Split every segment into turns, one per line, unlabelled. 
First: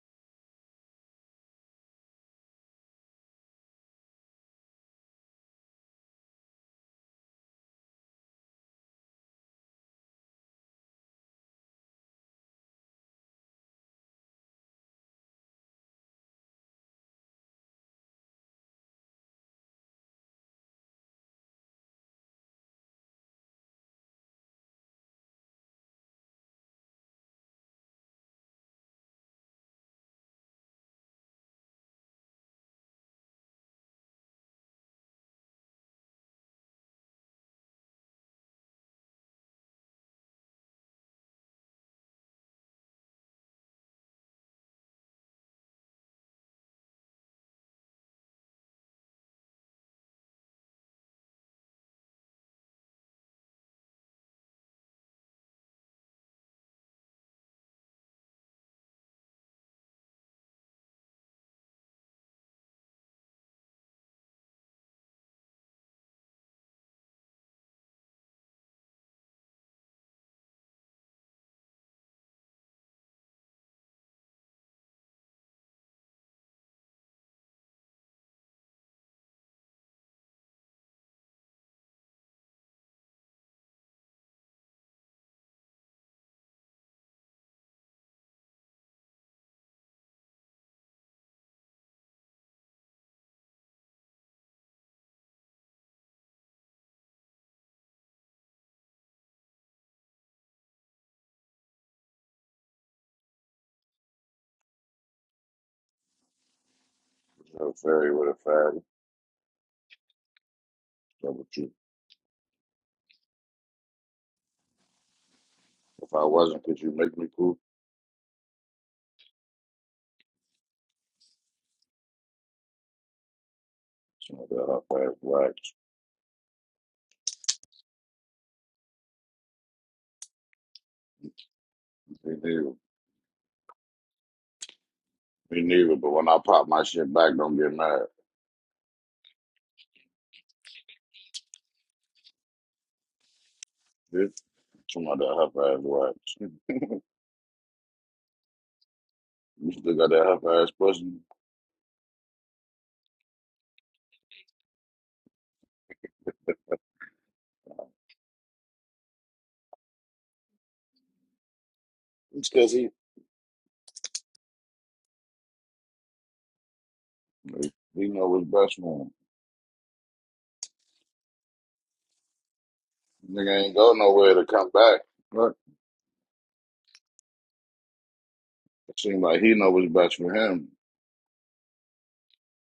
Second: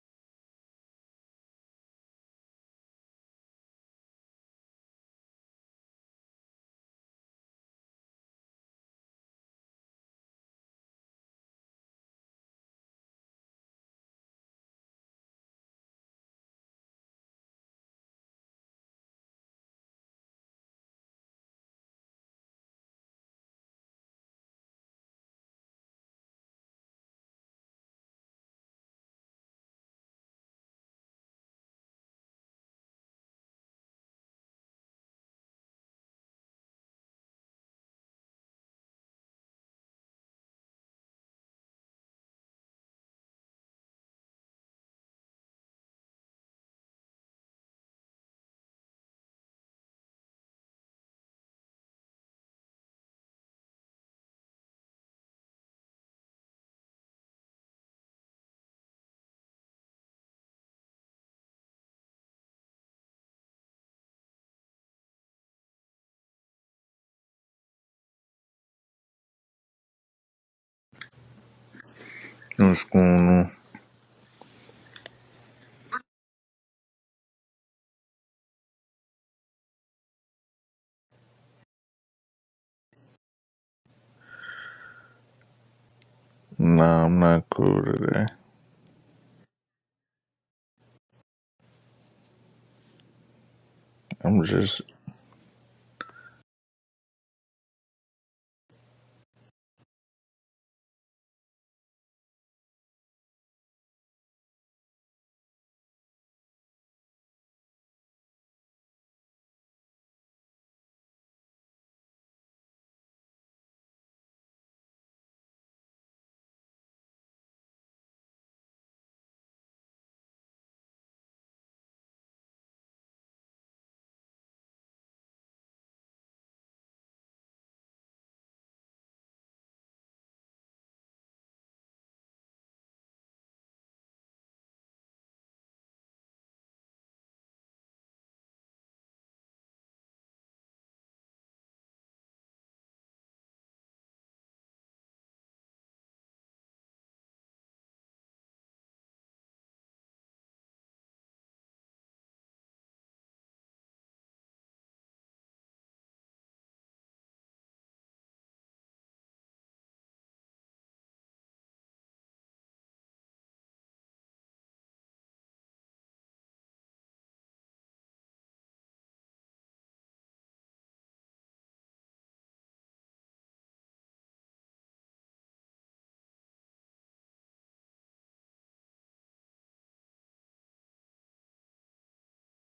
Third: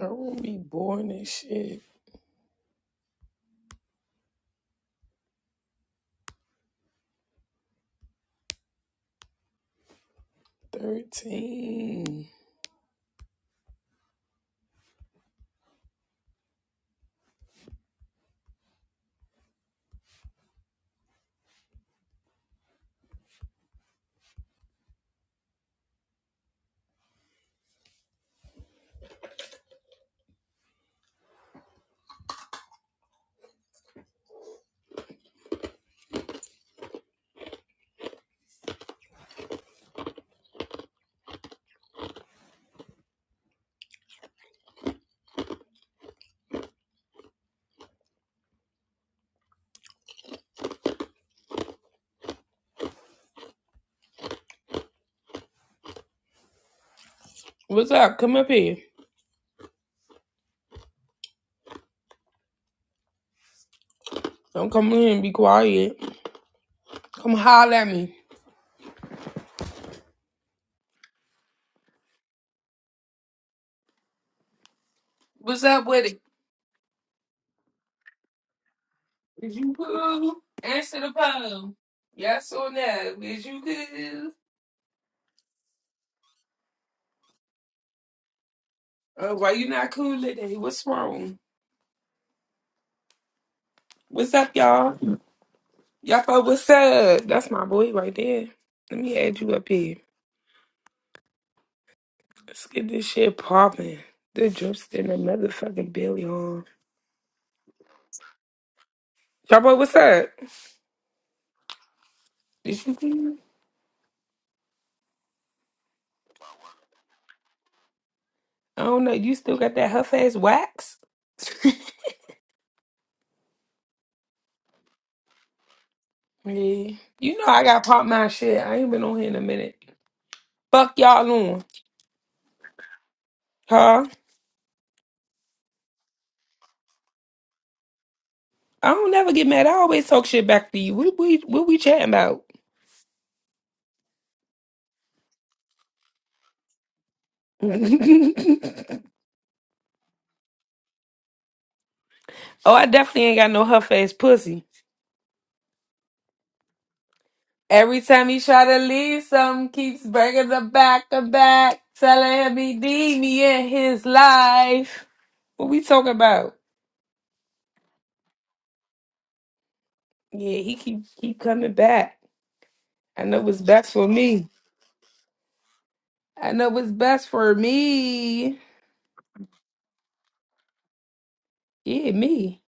I will be born and shit. 13. What's up? Come up here. Don't come in and be quiet. Come holler at me.
What's going on?
What's up with it? Is you cool? Answer the phone. Yes or no? Is you cool?
Nah, I'm not cool today.
Uh, why you not cool today? What's wrong? What's
I'm
up,
just
y'all? Y'all fuck, what's up? That's my boy right there. Let me add you up here. Let's get this shit popping. The drip's in the motherfucking belly on.
How fairy would have fagged.
Y'all boy, what's up?
Number two.
Is you cool?
If I wasn't, could you make me cool?
I don't know. You still got that huff ass wax?
So I got her fast wax.
yeah. You know I got pop my shit. I ain't been on here in a minute. Fuck y'all on.
Me neither.
Huh?
Me neither, but when I pop my shit back, don't get mad.
I don't never get mad. I always talk shit back to you. What we what we chatting about?
Bitch, some of that her ass wax. You still got that her ass pussy.
oh, I definitely ain't got no huff ass pussy. Every time he try to leave, something keeps breaking the back of back, telling
It's
him
cause
he
he
need me in his life. What we talking about?
he know what's best for him.
Yeah, he keep keep coming back. I know what's
Nigga ain't
best
go
for
nowhere
me.
to come back. But
I know what's best for me.
it seems like he know what's best for him.
Yeah, me.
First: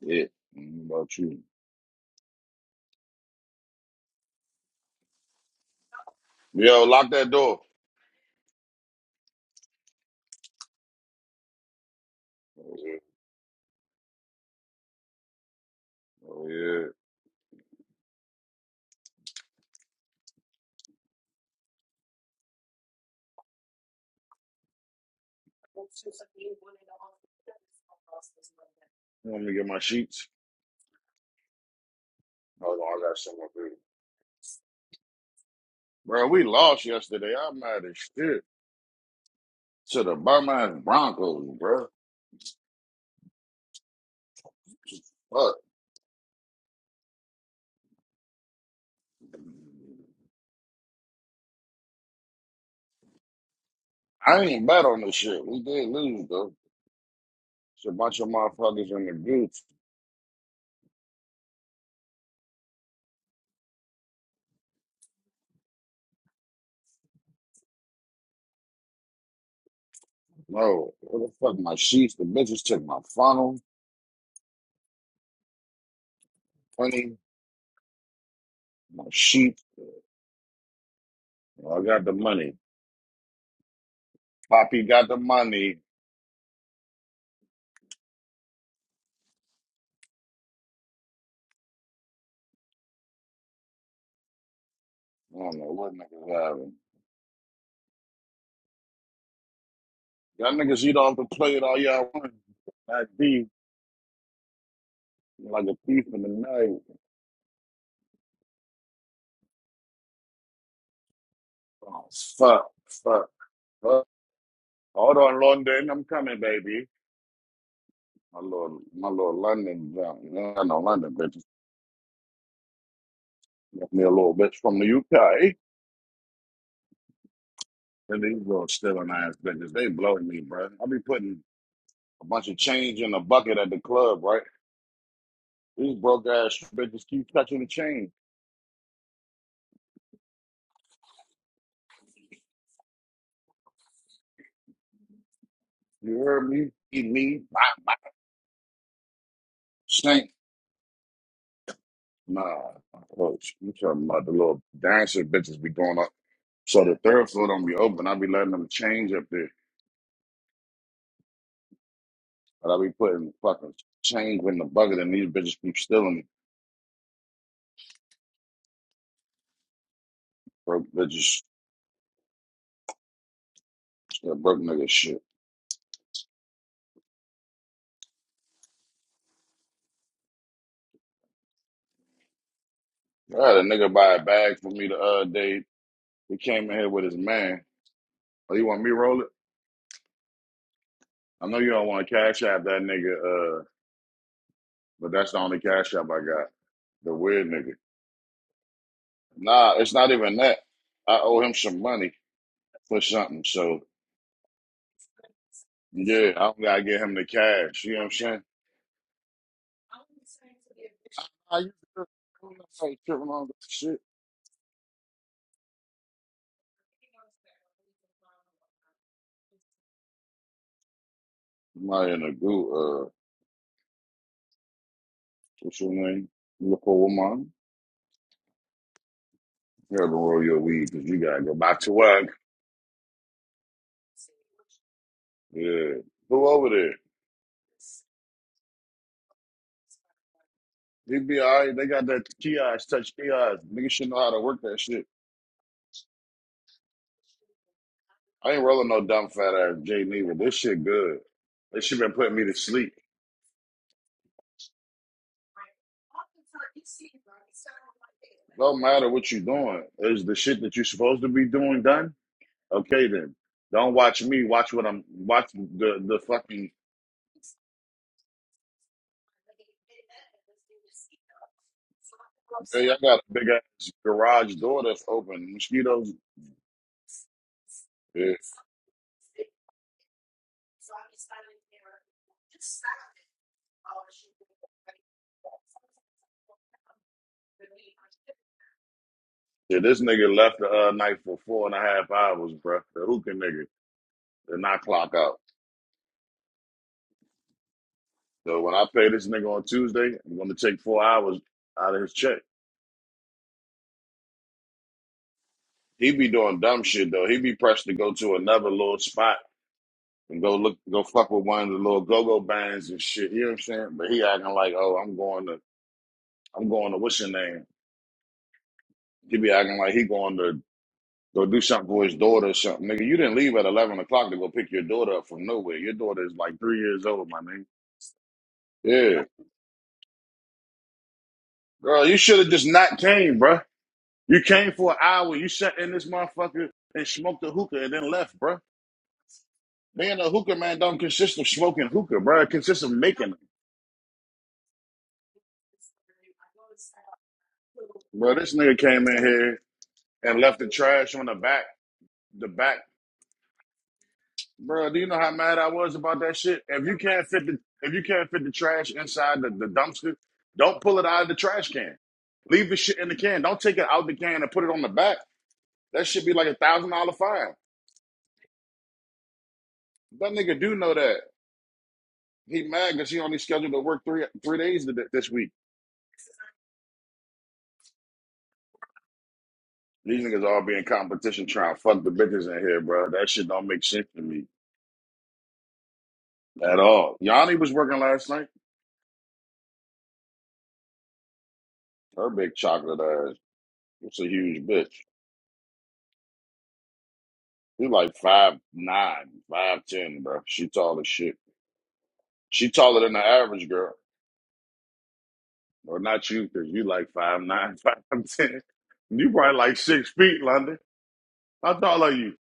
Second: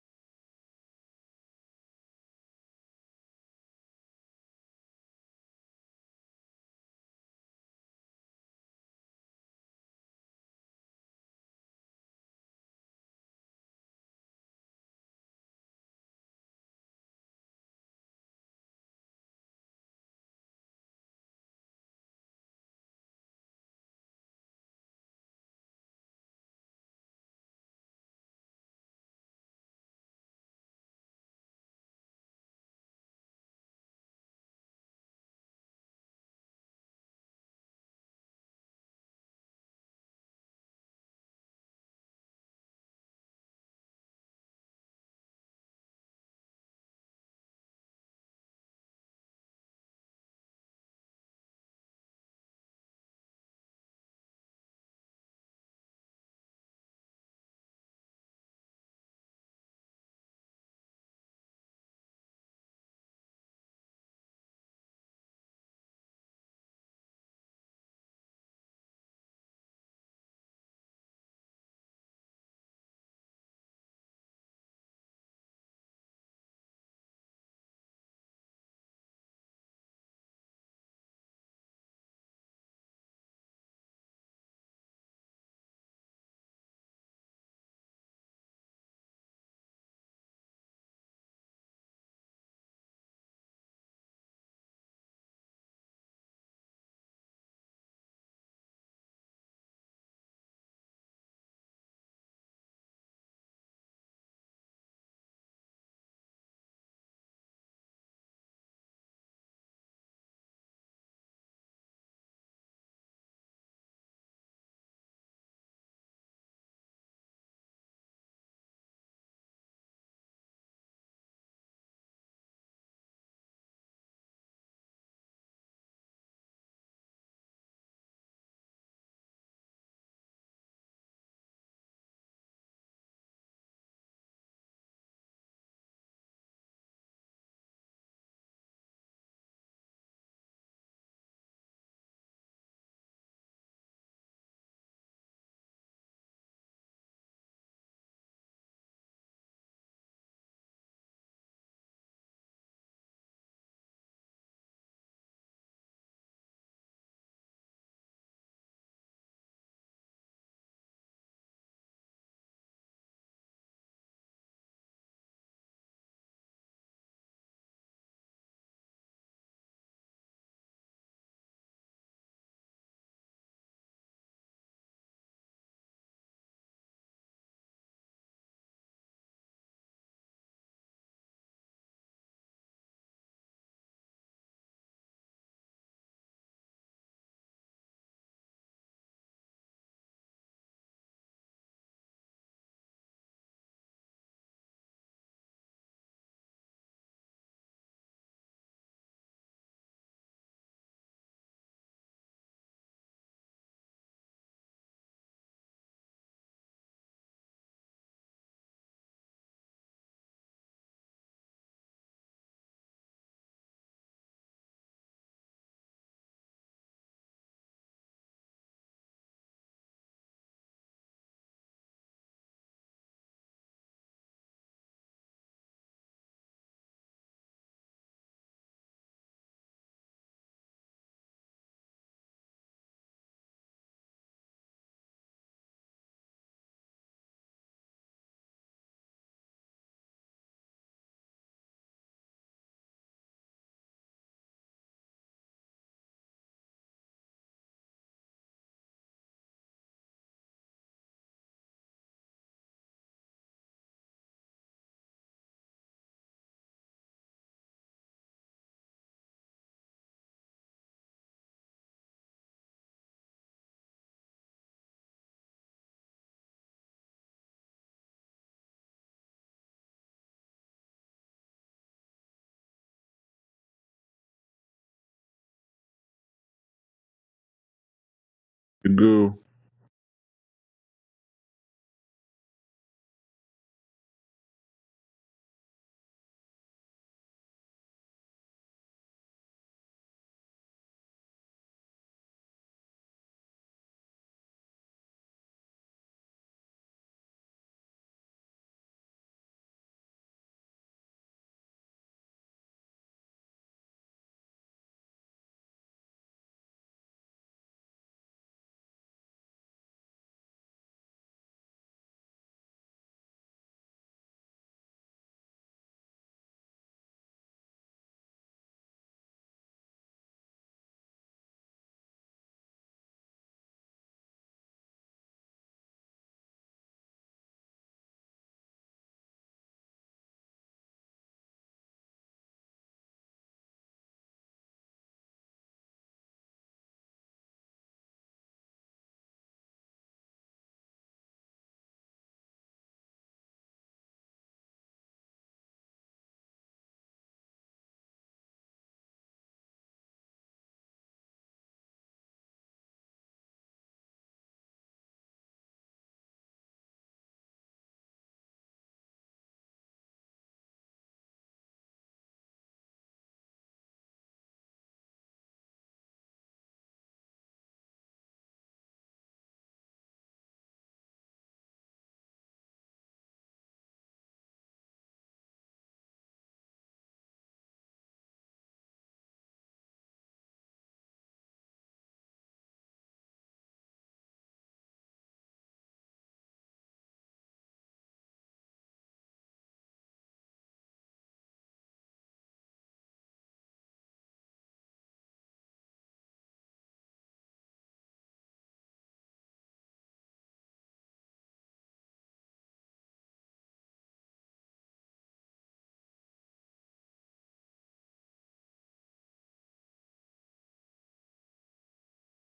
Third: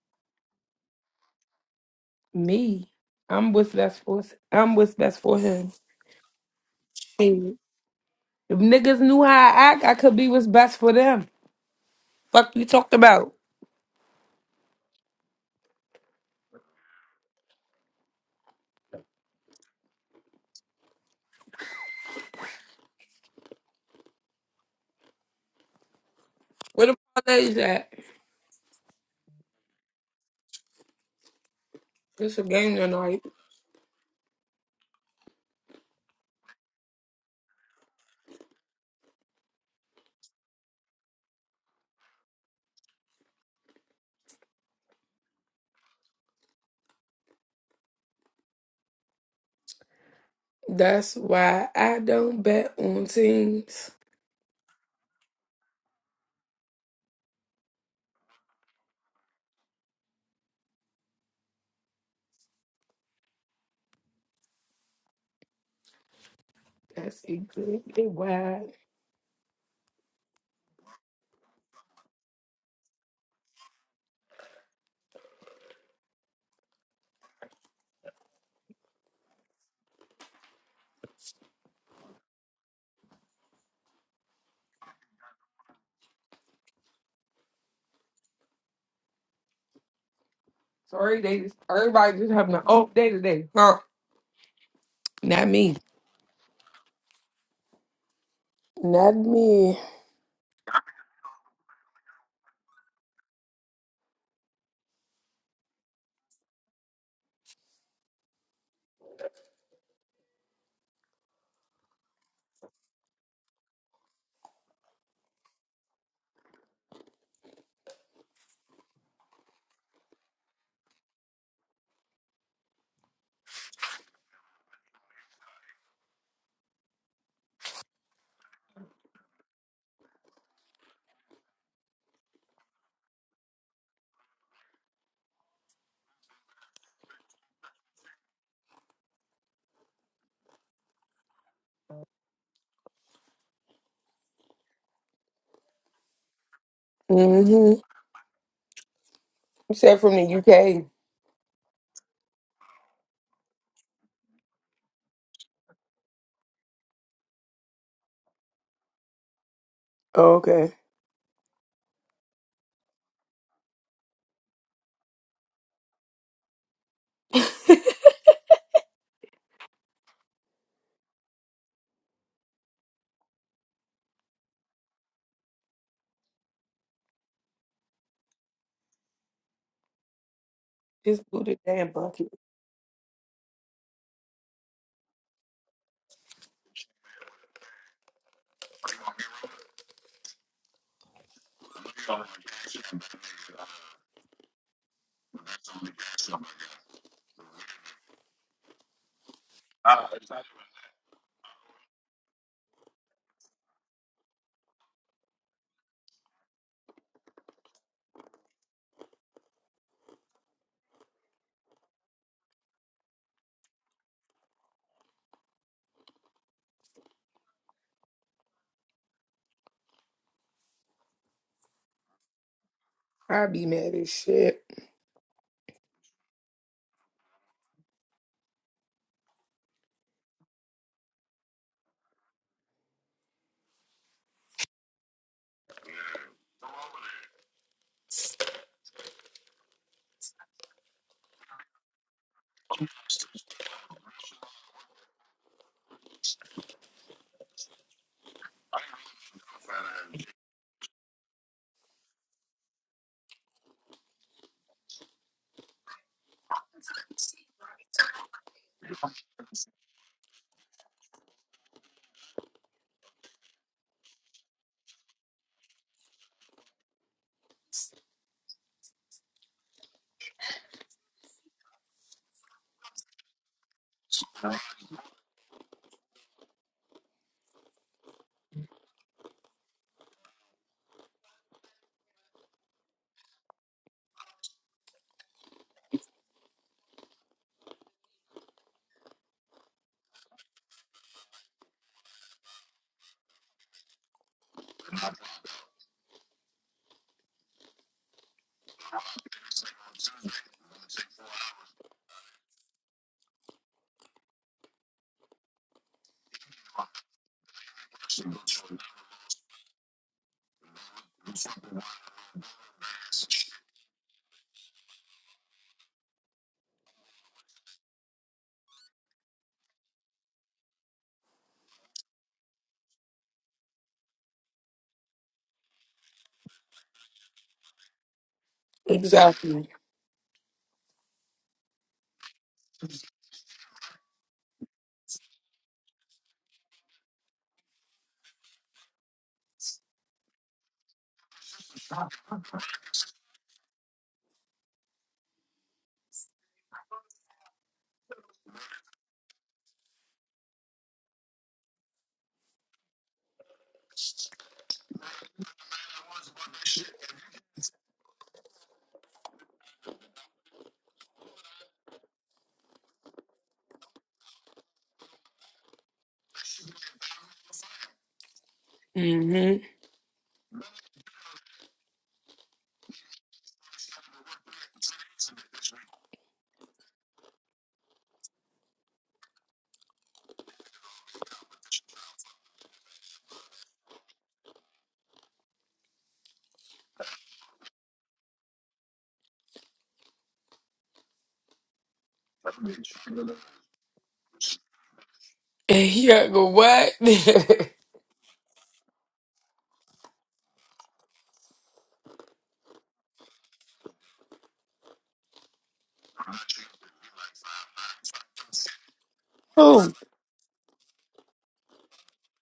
Yeah. I don't know About you.
Me. I'm what's best for I'm what's best for him.
Yo, lock that
Shit.
door.
If niggas knew how I act, I could be what's best for them. Fuck you
Oh
talked
yeah.
about.
Oh yeah.
Where the parlays at?
Let me to get my sheets.
It's a game
Hold on, I got
tonight.
someone. Bro, we lost yesterday. I'm mad as shit to the bum ass Broncos, bro. Look,
That's why I don't bet on teams.
I ain't bet on this shit. We did lose, though. It's a bunch of motherfuckers in the group.
That's exactly why.
No, what the fuck? My sheets, the bitches took my funnel, money, my sheet. I got the money. Poppy got the money.
Sorry, they just, everybody just having an off day today. Huh?
I
Not
don't know
me.
what niggas having.
Not me.
Y'all niggas eat off the plate all y'all want. That beef, like a thief in the night. Oh, fuck, fuck, fuck. Hold on, London. I'm coming, baby. My little, my little London, um, I know London bitches. Left me a little bitch from the UK, and these little stealing ass bitches, they blow me, bro. I be putting a bunch of change in a bucket at the club, right? These broke ass bitches keep touching the change. You heard me? Eat me, my,
Mm-hmm.
my
You said from
shank.
the UK.
Nah, coach, you talking about the little dancer bitches be going up. So the third floor don't be open. I be letting them change up there,
Okay.
but I be putting fucking change in the bucket, and these bitches keep stealing it, broke bitches. Yeah, broke nigga shit.
Just do the damn bucket.
I had a nigga buy a bag for me the other day. He came in here with his man. Oh, you want me to roll it? I know you don't want to cash app that nigga, uh, but that's the only cash app I got. The weird nigga. Nah, it's not even that. I owe him some money for something. So yeah, I don't gotta get him the cash. You know what I'm saying? I used to I ain't tripping on that shit. I'm not in a goo, uh,
I be mad as shit.
what's your name? Look over woman. You gotta roll your weed because you gotta go back to work. Yeah. Who over there? They be all right. They got that kiosk, touch kiosk. Niggas should know how to work that shit. I ain't rolling no dumb fat ass Jay Neither. This shit good. This shit been putting me to sleep. No matter what you doing, is the shit that you supposed to be doing done? Okay then. Don't watch me. Watch what I'm watching. The the fucking. Hey, I got a big ass garage door that's open. Mosquitoes. Yeah,
a goo.
yeah. This nigga left the uh, night for four and a half hours, bruh. The hookah nigga did not clock out. So when I pay this nigga on Tuesday, I'm gonna take four hours out of his check. He be doing dumb shit though. He be pressed to go to another little spot and go look, go fuck with one of the little go go bands and shit. You know what I'm saying? But he acting like, oh, I'm going to, I'm going to what's your name? He be acting like he going to go do something for his daughter or something. Nigga, you didn't leave at eleven o'clock to go pick your daughter up from nowhere. Your daughter is like three years old, my nigga. Yeah,
Exactly.
girl, you should have just not came, bro. You came for an hour, you sat in this motherfucker and smoked a hookah and then left, bro. Being a hookah man don't consist of smoking hookah, bro. It consists of making it. bro. this nigga came in here and left the trash on the back, the back. bro. do you know how mad I was about that shit? If you can't fit the if you can't fit the trash inside the, the dumpster, don't pull it out of the trash can. Leave the shit in the can. Don't take it out the can and put it on the back. That should be like a thousand dollar fine.
Mm-hmm.
That nigga do know that. He mad because he only scheduled to work three three days this week. These niggas all be in competition trying to fuck the bitches in here, bro. That shit don't make sense to me at all. Yanni was working last night. Her big chocolate ass. It's a huge bitch.
And he gotta go what?
She's like five nine, five ten, bro. She tall as shit. She taller than the average girl. Or not you, because you like five nine, five ten. You probably like
Who?
six feet, London. How tall are you?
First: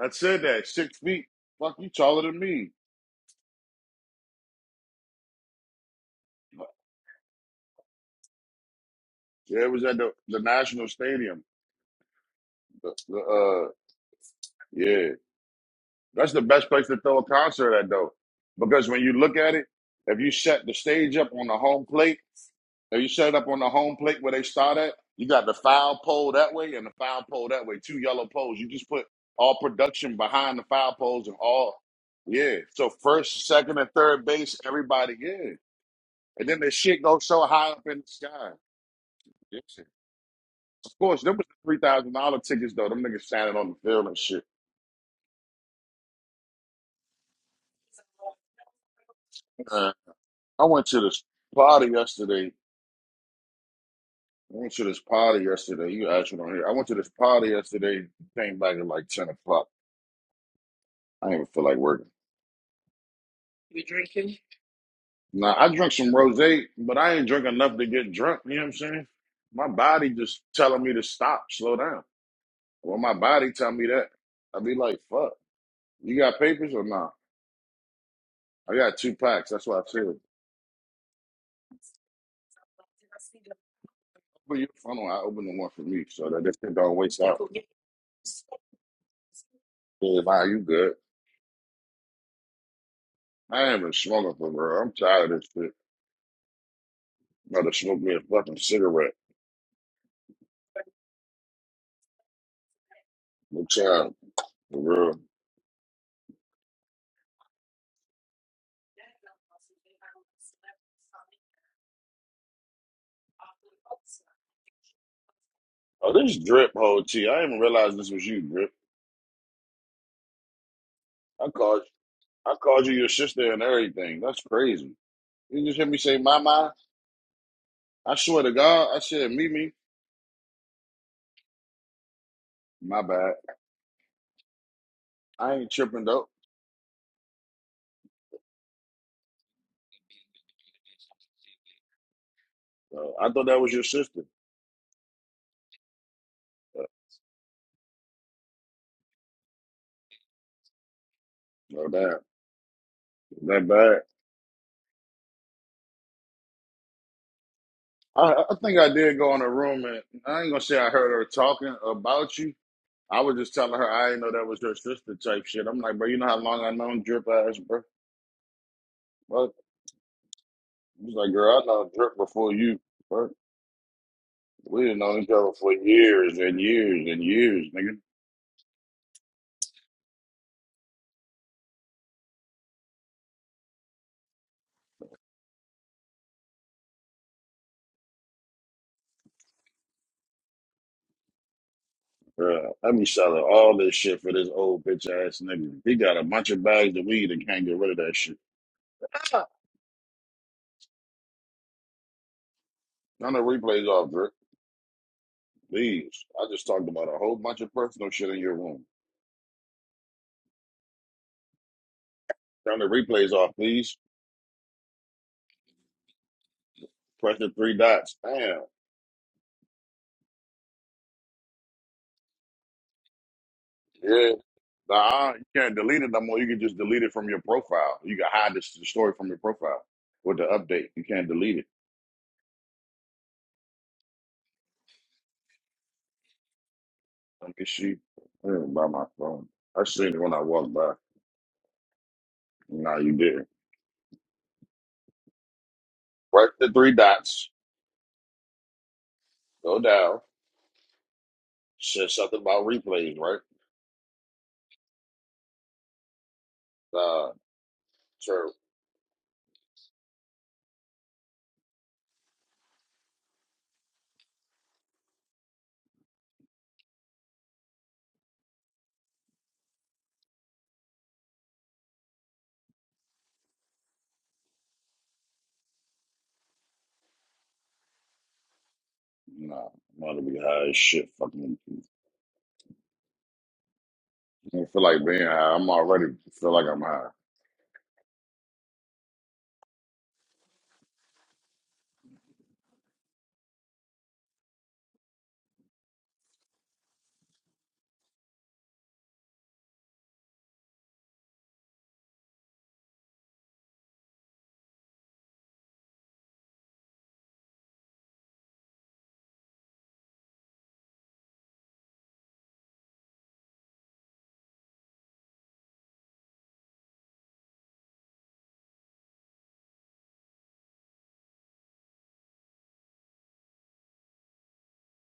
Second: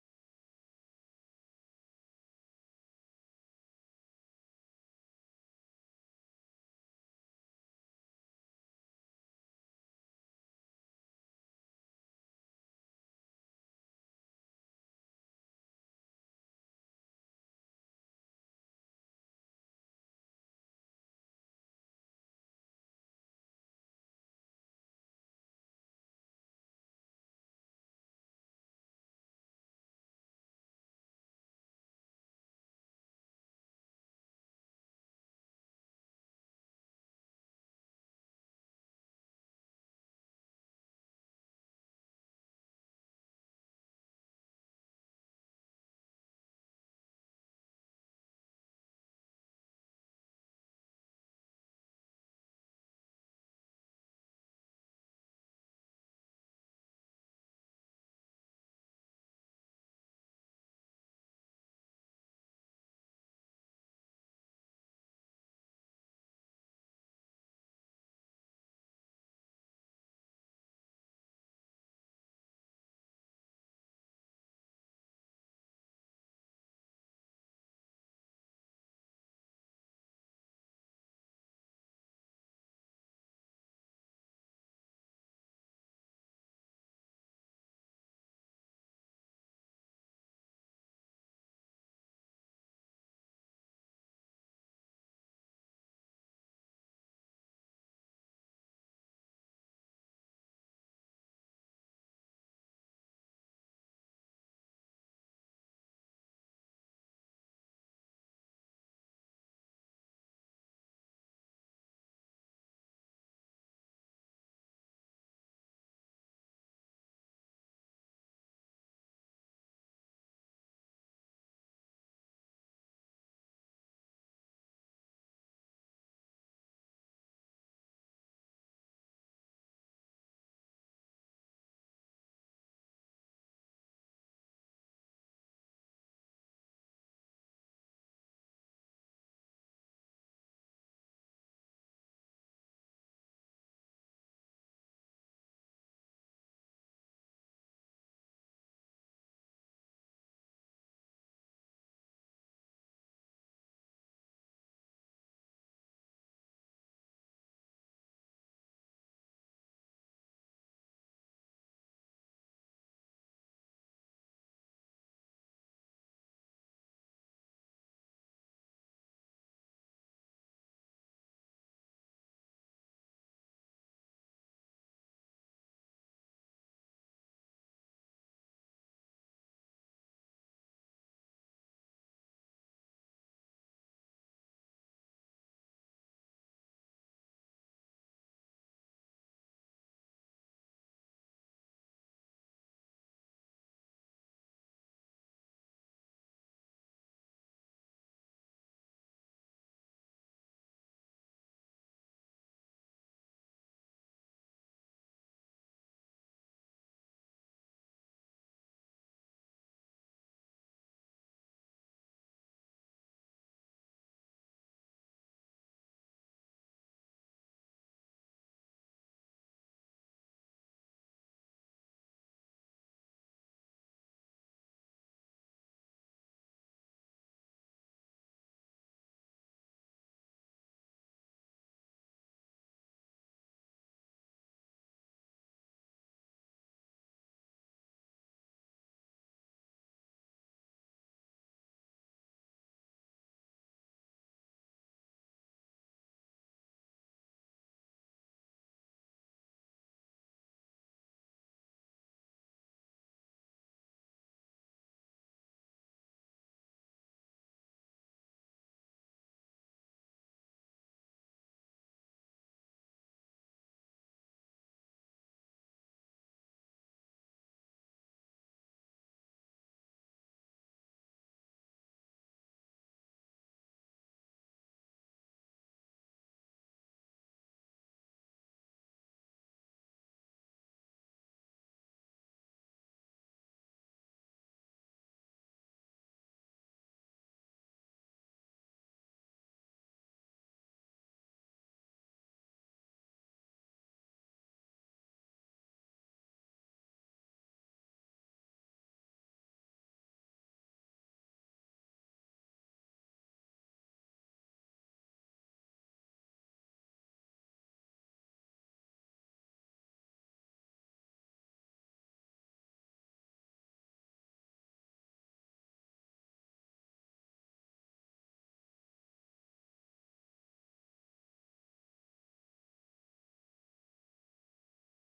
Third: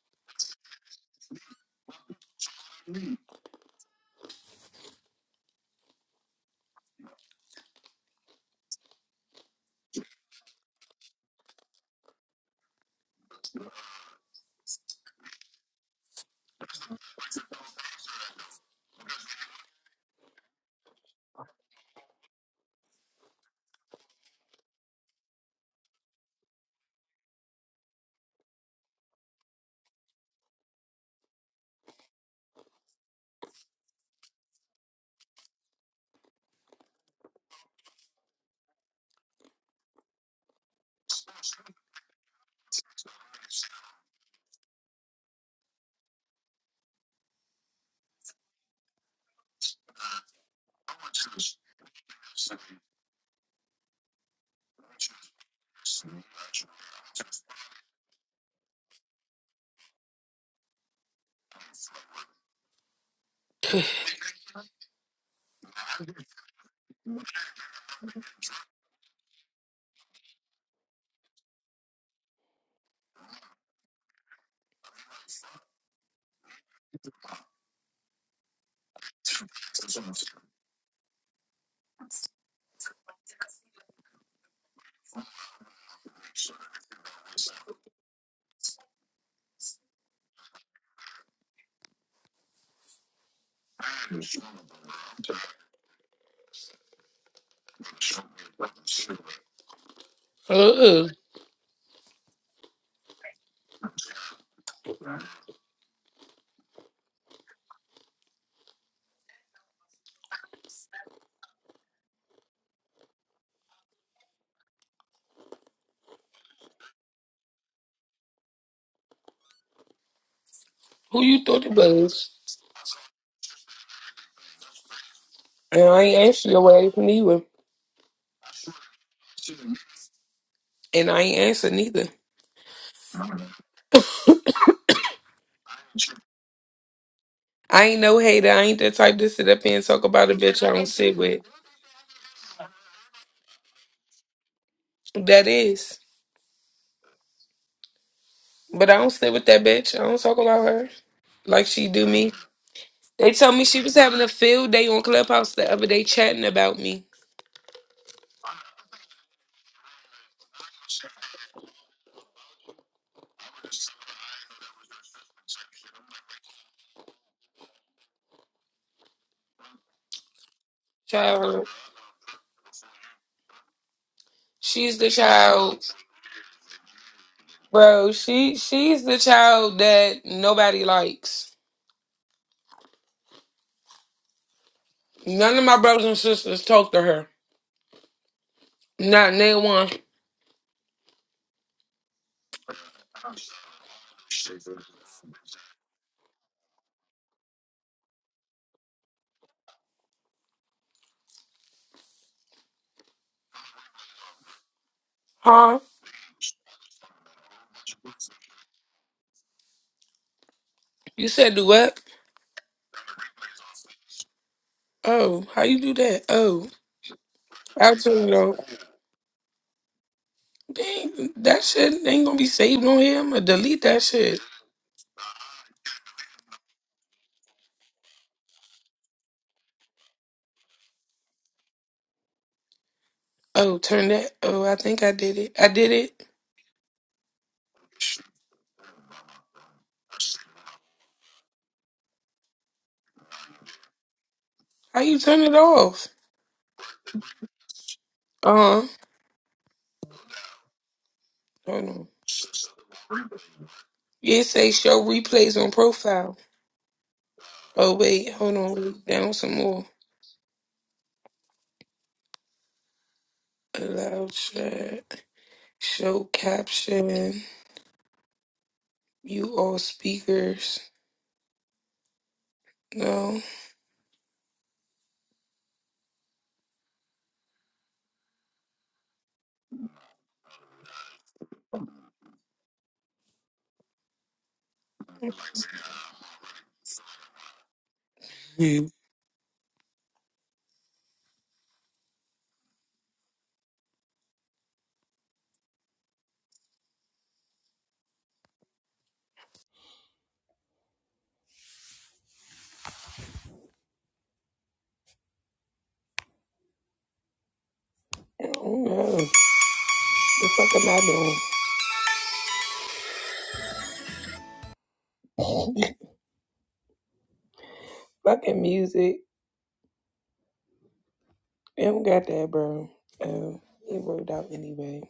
I said that. Six feet. Fuck you taller than me. Yeah, it was at the, the National Stadium. The, uh yeah. That's the best place to throw a concert at, though, because when you look at it, if you set the stage up on the home plate, if you set it up on the home plate where they start at, you got the foul pole that way and the foul pole that way, two yellow poles. You just put all production behind the foul poles and all, yeah. So first, second, and third base, everybody, yeah. And then the shit goes so high up in the sky. Yeah. Of course, them was three thousand dollar tickets though. Them niggas standing on the field and shit. Uh, I went to this party yesterday I went to this party yesterday. You actually don't hear. I went to this party yesterday. Came back at like ten o'clock. I didn't even feel like working. Now I drank some rosé, but I ain't drink enough to get drunk. You know what I'm saying? My body just telling me to stop, slow down. Well, my body tell me that. I be like, fuck. You got papers or not? I got two packs. That's what I said. Open your funnel. I open the one for me so that this shit don't waste out. Yeah, nah, you good. I ain't even smoking for real. I'm tired of this shit. About to smoke me a fucking cigarette.
Uh-uh.
I'm tired. For real. Oh, this drip whole T. I didn't even realize this was you, drip.
Who you
I
thought it
called
was?
I called you your sister and everything. That's crazy. You just
And
hear me
I
say
ain't
my
answer your
my.
ass neither.
I swear to God, I said me me.
And I ain't answer neither.
My bad. I ain't tripping though.
I ain't no hater. I ain't the type to sit up here and talk about a bitch I don't sit with.
Uh, I thought that was your sister.
That is.
Uh,
But I don't sit with that bitch. I don't talk about her like she
No
do
that
me. They told me
that
she was
bad.
having a field day on Clubhouse the other day chatting about me.
I, I think I did go in a room and I ain't gonna say I heard her talking about you. I was just telling her I didn't know that was her sister type shit. I'm like, bro, you know how long I known drip ass, bro. But she's like, girl, I
Child,
know drip before you. We
she's
have
the
known each other for
child.
years and years and years, nigga.
Bro, she she's the child that nobody likes. None of my brothers and sisters talk to her. Not name one.
Bruh, I be selling all this shit for this old bitch ass nigga. He got a bunch of bags of weed and can't get rid of that shit. Ah. Turn the replays off, Drip.
Huh?
Please. I just talked about a whole bunch of personal shit in your room.
You said do what?
Turn the replays off, please.
Oh, how you do that? Oh,
Press the three
I
dots.
turn it off.
Damn.
Dang, that shit ain't gonna be saved on here. I'm gonna delete that
Yeah.
shit.
Nah, you can't delete it no more. You can just delete it from your profile. You can hide this the story from your profile with the update. You can't delete it.
Oh, turn that. Oh, I think I did it. I did it.
Let me see. Let me buy my phone. I seen it when I walked by. No, you didn't.
How you turn it off?
Right, the three dots.
Uh huh.
Go down.
Hold on.
Says something about replays, right?
Yeah, It say show replays on profile.
Uh,
Oh wait,
sure.
hold on. Down some more. Allow chat. Show caption. You all speakers. No.
No, I'm about to be high as shit. Fucking, I don't feel like being high. I'm already feel like I'm high.
Mm. I don't know. The fuck am I doing? Fucking music. They don't got that, bro. Oh, it worked out anyway.